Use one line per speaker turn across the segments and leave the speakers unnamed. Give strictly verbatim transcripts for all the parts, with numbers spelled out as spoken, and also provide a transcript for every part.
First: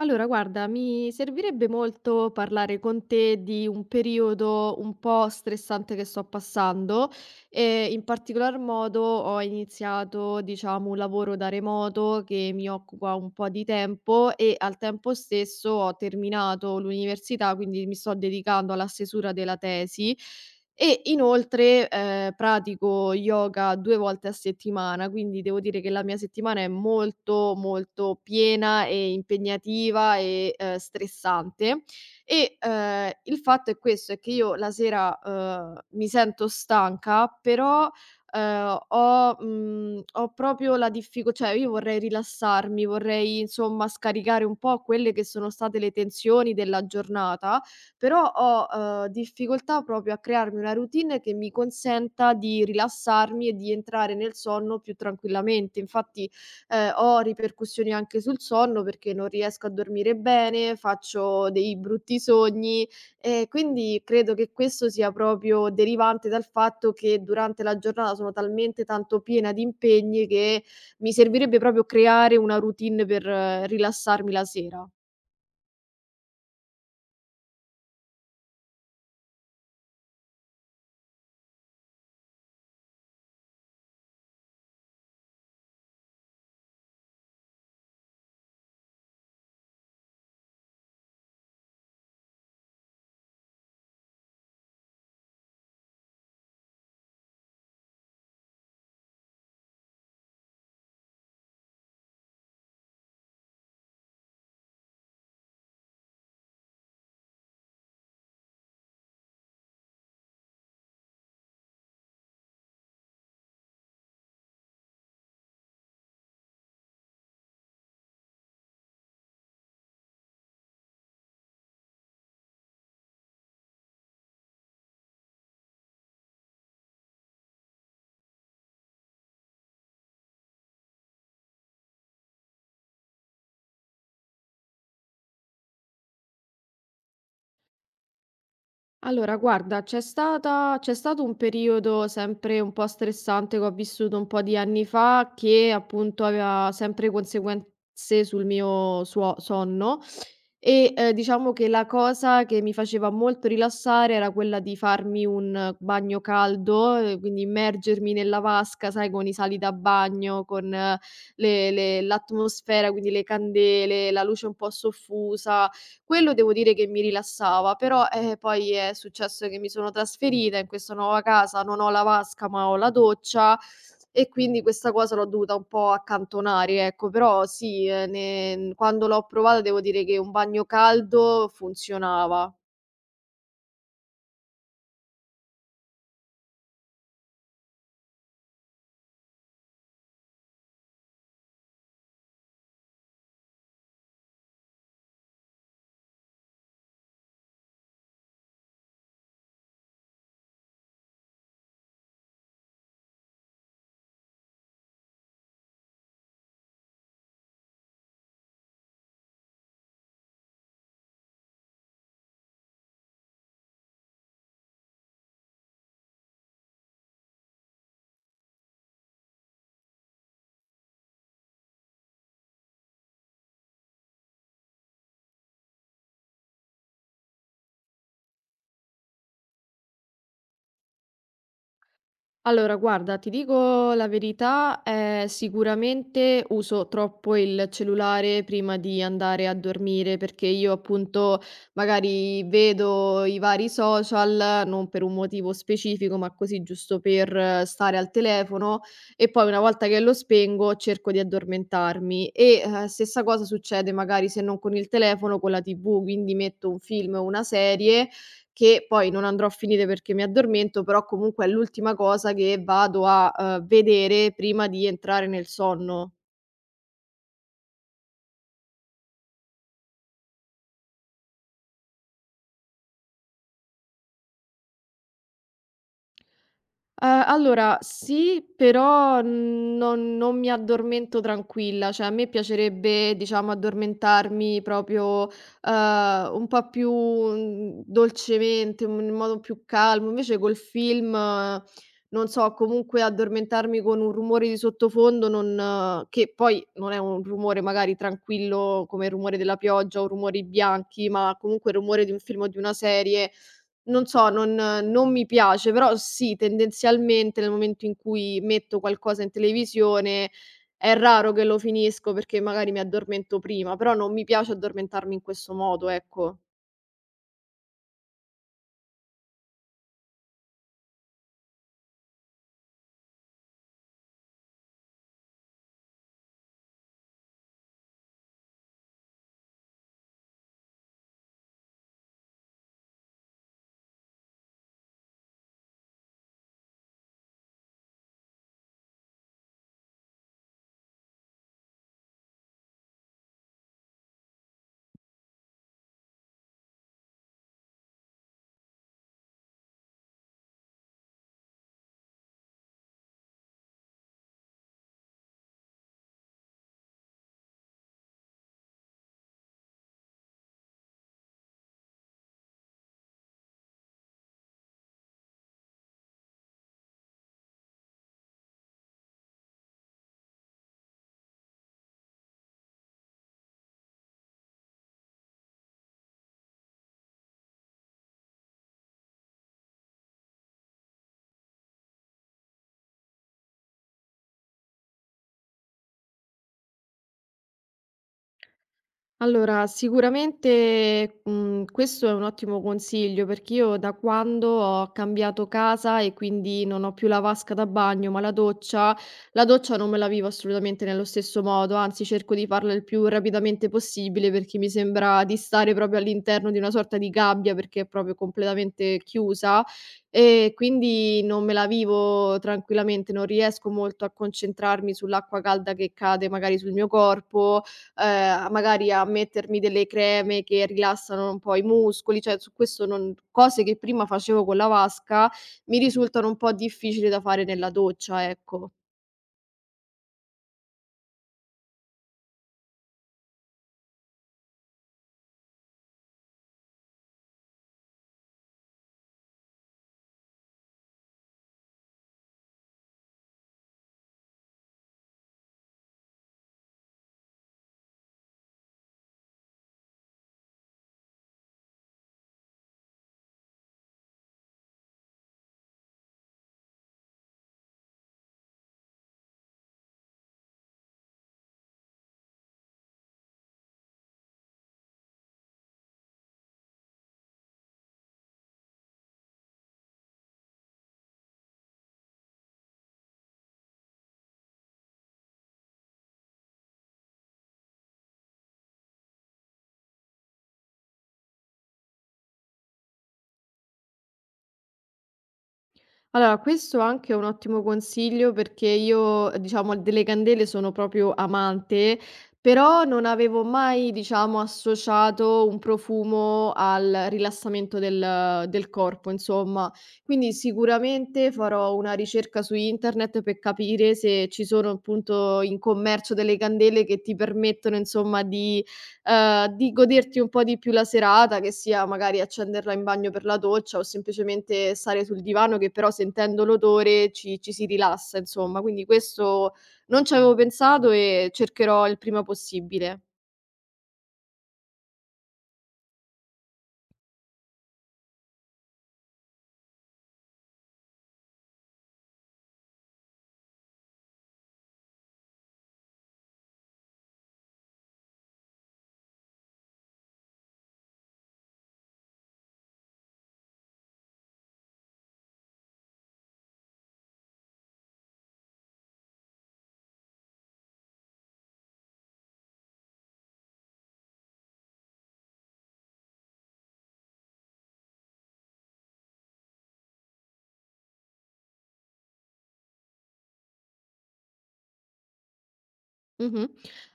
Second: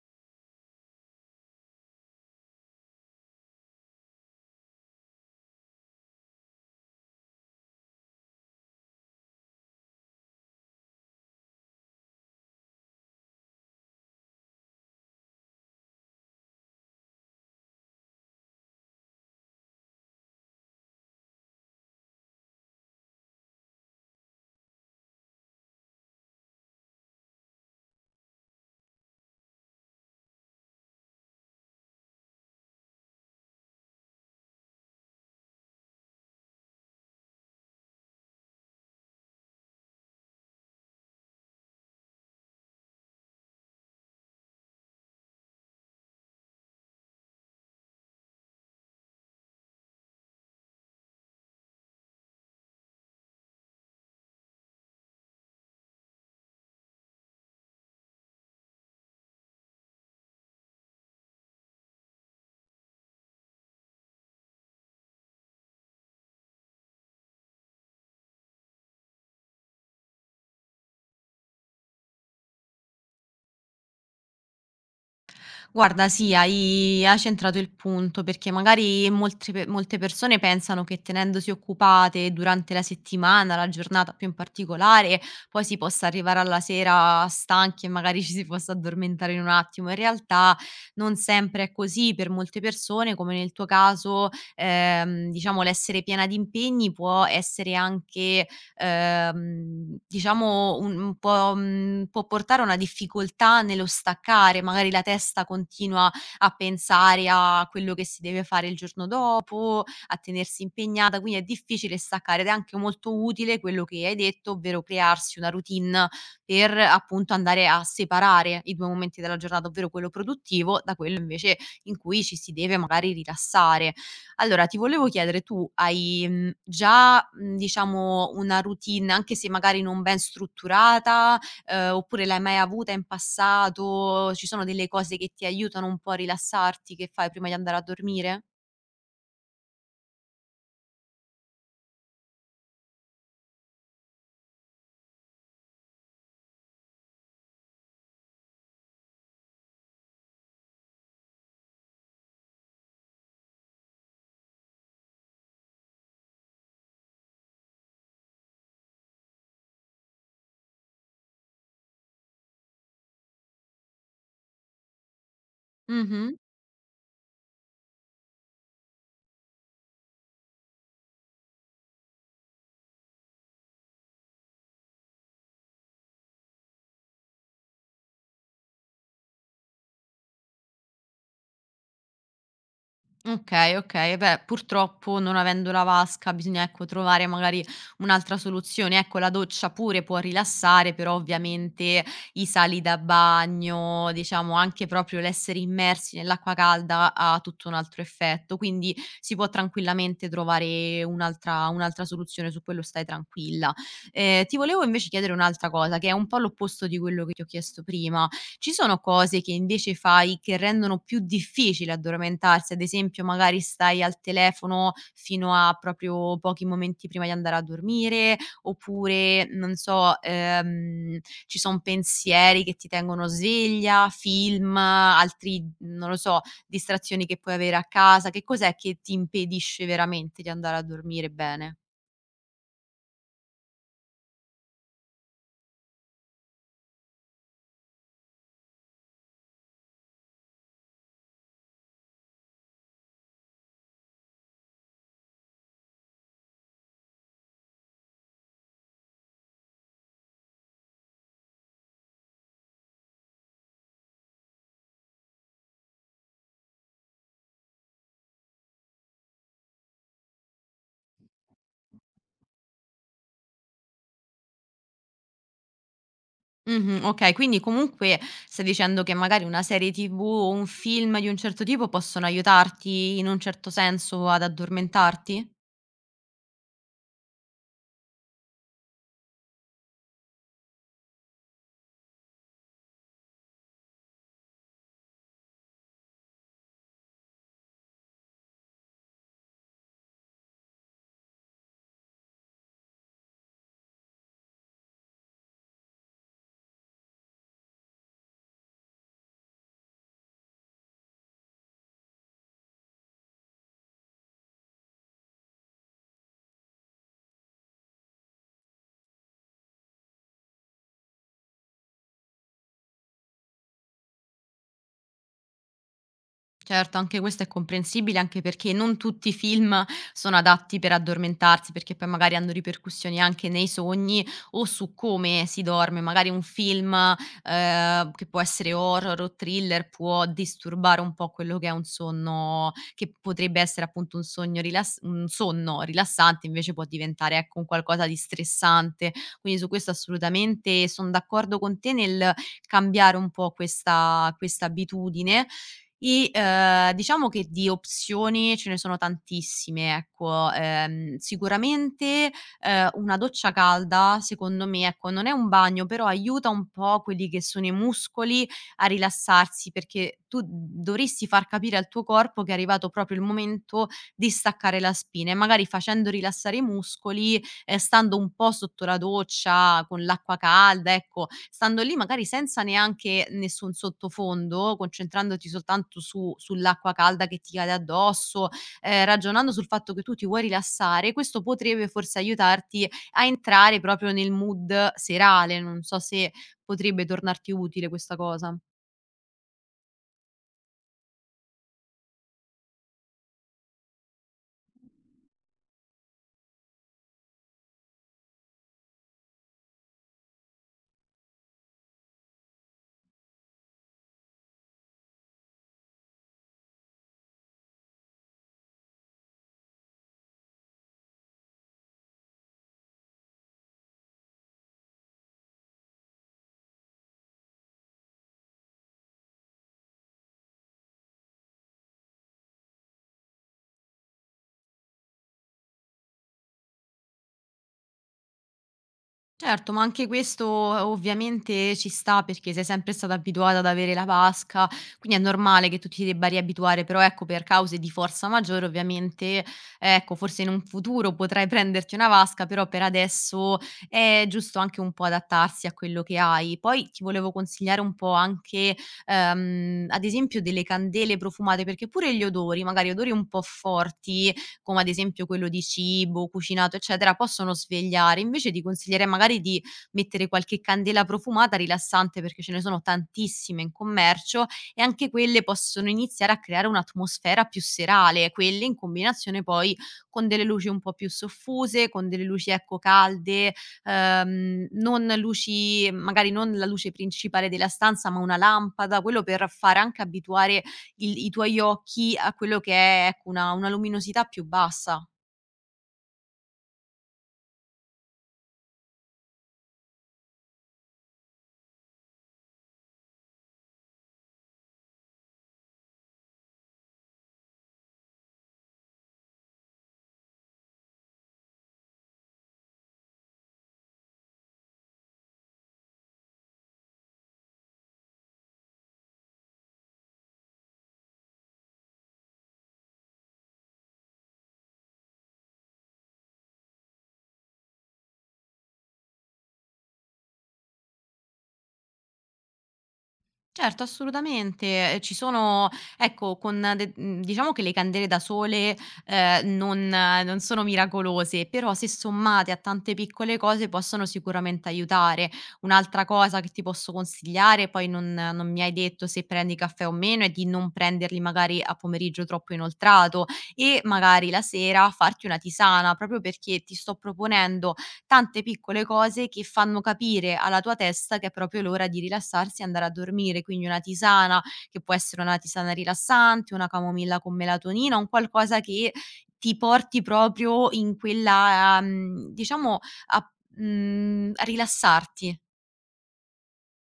Allora, guarda, mi servirebbe molto parlare con te di un periodo un po' stressante che sto passando e in particolar modo ho iniziato, diciamo, un lavoro da remoto che mi occupa un po' di tempo e al tempo stesso ho terminato l'università, quindi mi sto dedicando alla stesura della tesi e inoltre, ehm, pratico yoga due volte a settimana, quindi devo dire che la mia settimana è molto, molto piena e impegnativa e, ehm, stressante. E, ehm, il fatto è questo, è che io la sera, uhm, mi sento stanca, però, ehm, ho mhmm, ho proprio la diffico cioè io vorrei rilassarmi, vorrei insomma scaricare un po' quelle che sono state le tensioni della giornata, però ho, uhm, difficoltà proprio a crearmi una routine che mi consenta di rilassarmi e di entrare nel sonno più tranquillamente. Infatti, ehm, ho ripercussioni anche sul sonno perché non riesco a dormire bene, faccio dei brutti sogni e quindi credo che questo sia proprio derivante dal fatto che durante la giornata sono talmente tanto piena di impegni che mi servirebbe proprio creare una routine per eh, rilassarmi la sera.
Guarda, sì, hai hai centrato il punto, perché magari molte pe molte persone pensano che tenendosi occupate durante la settimana, la giornata più in particolare, poi si possa arrivare alla sera stanchi e magari ci si possa addormentare in un attimo. In realtà non sempre è così, per molte persone, come nel tuo caso, ehm, diciamo l'essere piena di impegni può essere anche, ehm, diciamo un un po', mhmm, può portare a una difficoltà nello staccare, magari la testa continua a pensare a quello che si deve fare il giorno dopo, a tenersi impegnata, quindi è difficile staccare ed è anche molto utile quello che hai detto, ovvero crearsi una routine per appunto andare a separare i due momenti della giornata, ovvero quello produttivo da quello invece in cui ci si deve magari rilassare. Allora ti volevo chiedere, tu hai, mhmm, già, mhmm, diciamo una routine, anche se magari non ben strutturata, ehm, oppure l'hai mai avuta in passato? Ci sono delle cose che ti aiutano un po' a rilassarti, che fai prima di andare a dormire?
Allora guarda, c'è stata c'è stato un periodo sempre un po' stressante che ho vissuto un po' di anni fa, che appunto aveva sempre conseguenze sul mio suo sonno, e, ehm, diciamo che la cosa che mi faceva molto rilassare era quella di farmi un bagno caldo, ehm, quindi immergermi nella vasca, sai, con i sali da bagno, con eh, le le l'atmosfera, quindi le candele, la luce un po' soffusa.
Mh-mh.
Quello devo dire che mi rilassava, però, eh, poi è successo che mi sono trasferita in questa nuova casa, non ho la vasca, ma ho la doccia e quindi questa cosa l'ho dovuta un po' accantonare, ecco. Però sì, ehm, ne quando l'ho provata devo dire che un bagno caldo funzionava.
Okay, okay. Beh, purtroppo non avendo la vasca bisogna, ecco, trovare magari un'altra soluzione. Ecco, la doccia pure può rilassare, però ovviamente i sali da bagno, diciamo anche proprio l'essere immersi nell'acqua calda ha tutto un altro effetto, quindi si può tranquillamente trovare un'altra un'altra soluzione, su quello stai tranquilla. Ehm, ti volevo invece chiedere un'altra cosa, che è un po' l'opposto di quello che ti ho chiesto prima. Ci sono cose che invece fai che rendono più difficile addormentarsi? Ad esempio, magari stai al telefono fino a proprio pochi momenti prima di andare a dormire, oppure non so, ehm, ci son pensieri che ti tengono sveglia, film, altri non lo so, distrazioni che puoi avere a casa. Che cos'è che ti impedisce veramente di andare a dormire bene?
Allora guarda, ti dico la verità, ehm, sicuramente uso troppo il cellulare prima di andare a dormire, perché io appunto magari vedo i vari social, non per un motivo specifico, ma così giusto per eh, stare al telefono e poi una volta che lo spengo cerco di addormentarmi e, ehm, stessa cosa succede magari se non con il telefono, con la T V, quindi metto un film o una serie che poi non andrò a finire perché mi addormento, però comunque è l'ultima cosa che vado a, uhm, vedere prima di entrare nel sonno.
Mh-mh, okay, quindi comunque stai dicendo che magari una serie T V o un film di un certo tipo possono aiutarti in un certo senso ad addormentarti?
Ehm, allora sì, però non non mi addormento tranquilla, cioè a me piacerebbe, diciamo, addormentarmi proprio, ehm, un po' più, mhmm, dolcemente, in in modo più calmo. Invece col film, eh, non so, comunque addormentarmi con un rumore di sottofondo non eh, che poi non è un rumore magari tranquillo come il rumore della pioggia o rumori bianchi, ma comunque il rumore di un film o di una serie, non so, non non mi piace, però sì, tendenzialmente nel momento in cui metto qualcosa in televisione è raro che lo finisco perché magari mi addormento prima, però non mi piace addormentarmi in questo modo, ecco.
Certo, anche questo è comprensibile, anche perché non tutti i film sono adatti per addormentarsi, perché poi magari hanno ripercussioni anche nei sogni o su come si dorme. Magari un film, ehm, che può essere horror o thriller può disturbare un po' quello che è un sonno che potrebbe essere appunto un sogno rilass un sonno rilassante, invece può diventare, ecco, un qualcosa di stressante. Quindi su questo assolutamente son d'accordo con te nel cambiare un po' questa questa abitudine, e, ehm, diciamo che di opzioni ce ne sono tantissime, ecco. Ehm, sicuramente, ehm, una doccia calda secondo me, ecco, non è un bagno, però aiuta un po' quelli che sono i muscoli a rilassarsi, perché tu dovresti far capire al tuo corpo che è arrivato proprio il momento di staccare la spina e magari facendo rilassare i muscoli, ehm, stando un po' sotto la doccia, con l'acqua calda, ecco, stando lì magari senza neanche nessun sottofondo, concentrandoti soltanto su sull'acqua calda che ti cade addosso, ehm, ragionando sul fatto che tu ti vuoi rilassare, questo potrebbe forse aiutarti a entrare proprio nel mood serale. Non so se potrebbe tornarti utile questa cosa.
Allora, sicuramente, mhmm, questo è un ottimo consiglio, perché io da quando ho cambiato casa e quindi non ho più la vasca da bagno, ma la doccia la doccia non me la vivo assolutamente nello stesso modo, anzi cerco di farla il più rapidamente possibile, perché mi sembra di stare proprio all'interno di una sorta di gabbia, perché è proprio completamente chiusa, e quindi non me la vivo tranquillamente, non riesco molto a concentrarmi sull'acqua calda che cade magari sul mio corpo, ehm, magari a mettermi delle creme che rilassano un po' i muscoli, cioè su questo non cose che prima facevo con la vasca mi risultano un po' difficili da fare nella doccia, ecco.
Certo, ma anche questo eh, ovviamente ci sta perché sei sempre stata abituata ad avere la vasca, quindi è normale che tu ti debba riabituare, però ecco per cause di forza maggiore ovviamente, ecco forse in un futuro potrai prenderti una vasca, però per adesso è giusto anche un po' adattarsi a quello che hai. Poi ti volevo consigliare un po' anche ehm, ad esempio delle candele profumate, perché pure gli odori, magari odori un po' forti, come ad esempio quello di cibo, cucinato, eccetera, possono svegliare. Invece ti consiglierei magari di mettere qualche candela profumata rilassante, perché ce ne sono tantissime in commercio e anche quelle possono iniziare a creare un'atmosfera più serale, quelle in combinazione poi con delle luci un po' più soffuse, con delle luci ecco calde, ehm, non luci magari non la luce principale della stanza, ma una lampada, quello per fare anche abituare il i tuoi occhi a quello che è, ecco, una una luminosità più bassa.
Allora, questo anche è un ottimo consiglio perché io, diciamo, delle candele sono proprio amante, però non avevo mai, diciamo, associato un profumo al rilassamento del, del corpo, insomma. Quindi sicuramente farò una ricerca su internet per capire se ci sono appunto in commercio delle candele che ti permettono, insomma, di ehm, di goderti un po' di più la serata, che sia magari accenderla in bagno per la doccia o semplicemente stare sul divano che però sentendo l'odore ci ci si rilassa insomma. Quindi questo non ci avevo pensato e cercherò il prima possibile.
Certo, assolutamente. Ehm, ci sono, ecco, con de mhmm, diciamo che le candele da sole, ehm, non eh, non sono miracolose, però se sommate a tante piccole cose possono sicuramente aiutare. Un'altra cosa che ti posso consigliare, poi non non mi hai detto se prendi caffè o meno, è di non prenderli magari a pomeriggio troppo inoltrato e magari la sera farti una tisana, proprio perché ti sto proponendo tante piccole cose che fanno capire alla tua testa che è proprio l'ora di rilassarsi e andare a dormire. Quindi una tisana, che può essere una tisana rilassante, una camomilla con melatonina, un qualcosa che ti porti proprio in quella, mhmm, diciamo a mhmm, a rilassarti.
Mh-mh.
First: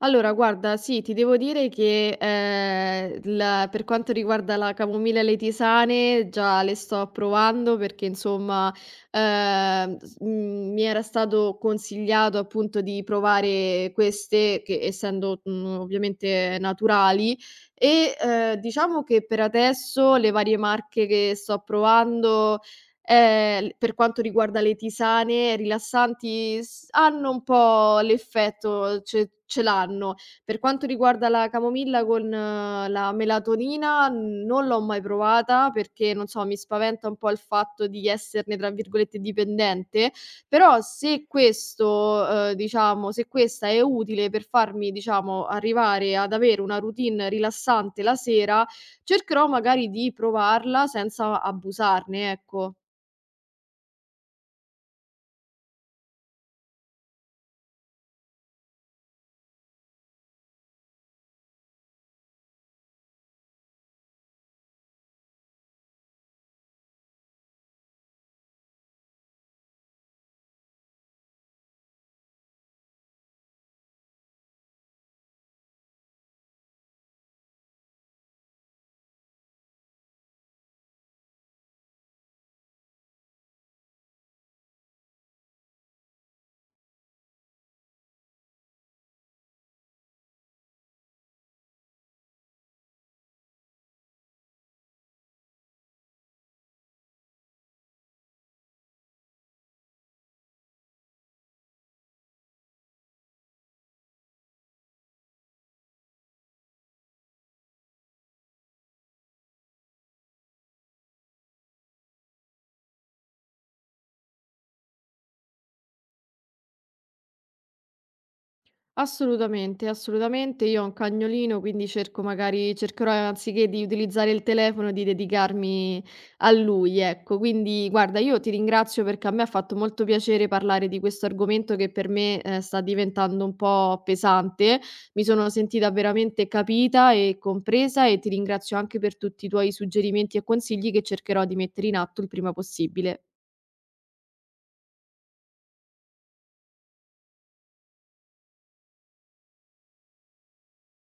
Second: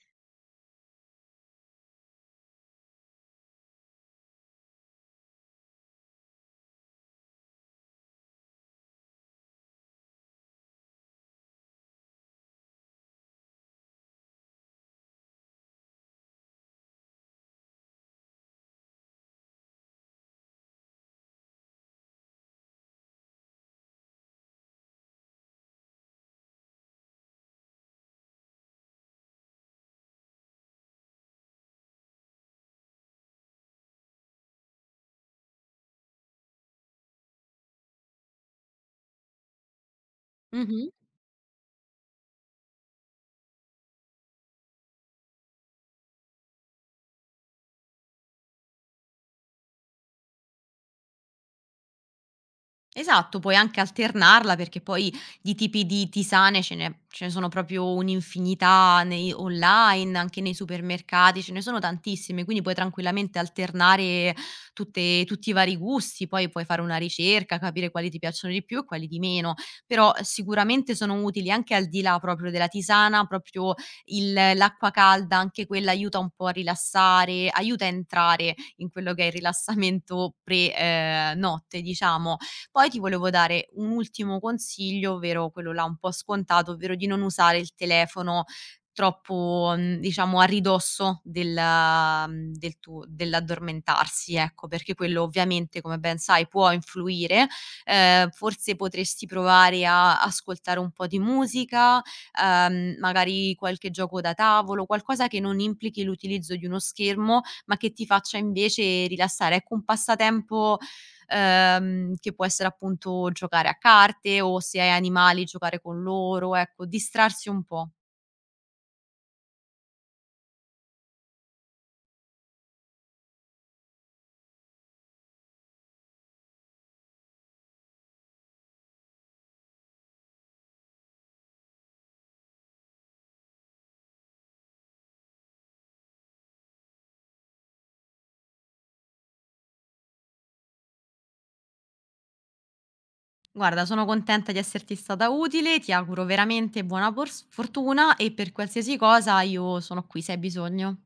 Allora guarda, sì, ti devo dire che, ehm, la per quanto riguarda la camomilla e le tisane già le sto provando perché insomma, ehm, s mhmm, mi era stato consigliato appunto di provare queste che essendo, mhmm, ovviamente naturali e, ehm, diciamo che per adesso le varie marche che sto provando Ehm, l per quanto riguarda le tisane rilassanti s hanno un po' l'effetto ce ce l'hanno. Per quanto riguarda la camomilla con eh, la melatonina, n- non l'ho mai provata perché, non so, mi spaventa un po' il fatto di esserne, tra virgolette, "dipendente", però
Mh-mh.
se questo uhm, diciamo, se questa è utile per farmi, diciamo, arrivare ad avere una routine rilassante la sera, cercherò magari di provarla senza abusarne, ecco.
Esatto, puoi anche alternarla perché poi di tipi di tisane ce ne ce ne sono proprio un'infinità nei online, anche nei supermercati, ce ne sono tantissime, quindi puoi tranquillamente alternare tutte tutti i vari gusti, poi puoi fare una ricerca, capire quali ti piacciono di più e quali di meno. Però sicuramente sono utili anche al di là proprio della tisana, proprio il l'acqua calda, anche quella aiuta un po' a rilassare, aiuta a entrare in quello che è il rilassamento pre ehm, notte diciamo. Poi ti volevo dare un ultimo consiglio, ovvero quello là un po' scontato, ovvero di non usare il telefono troppo, mhmm, diciamo a ridosso del mhmm, del tuo dell'addormentarsi, ecco, perché quello ovviamente, come ben sai, può influire. Ehm, forse potresti provare a ascoltare un po' di musica, ehm, magari qualche gioco da tavolo, qualcosa che non implichi l'utilizzo di uno schermo, ma che ti faccia invece rilassare. Ecco, un passatempo ehm, che può essere appunto giocare a carte o se hai animali giocare con loro, ecco, distrarsi un po'.
Assolutamente, assolutamente. Io ho un cagnolino, quindi cerco magari cercherò anziché di utilizzare il telefono di dedicarmi a lui, ecco. Quindi guarda, io ti ringrazio perché a me ha fatto molto piacere parlare di questo argomento che per me eh, sta diventando un po' pesante. Mi sono sentita veramente capita e compresa e ti ringrazio anche per tutti i tuoi suggerimenti e consigli che cercherò di mettere in atto il prima possibile.
Guarda, sono contenta di esserti stata utile, ti auguro veramente buona pors- fortuna e per qualsiasi cosa io sono qui se hai bisogno.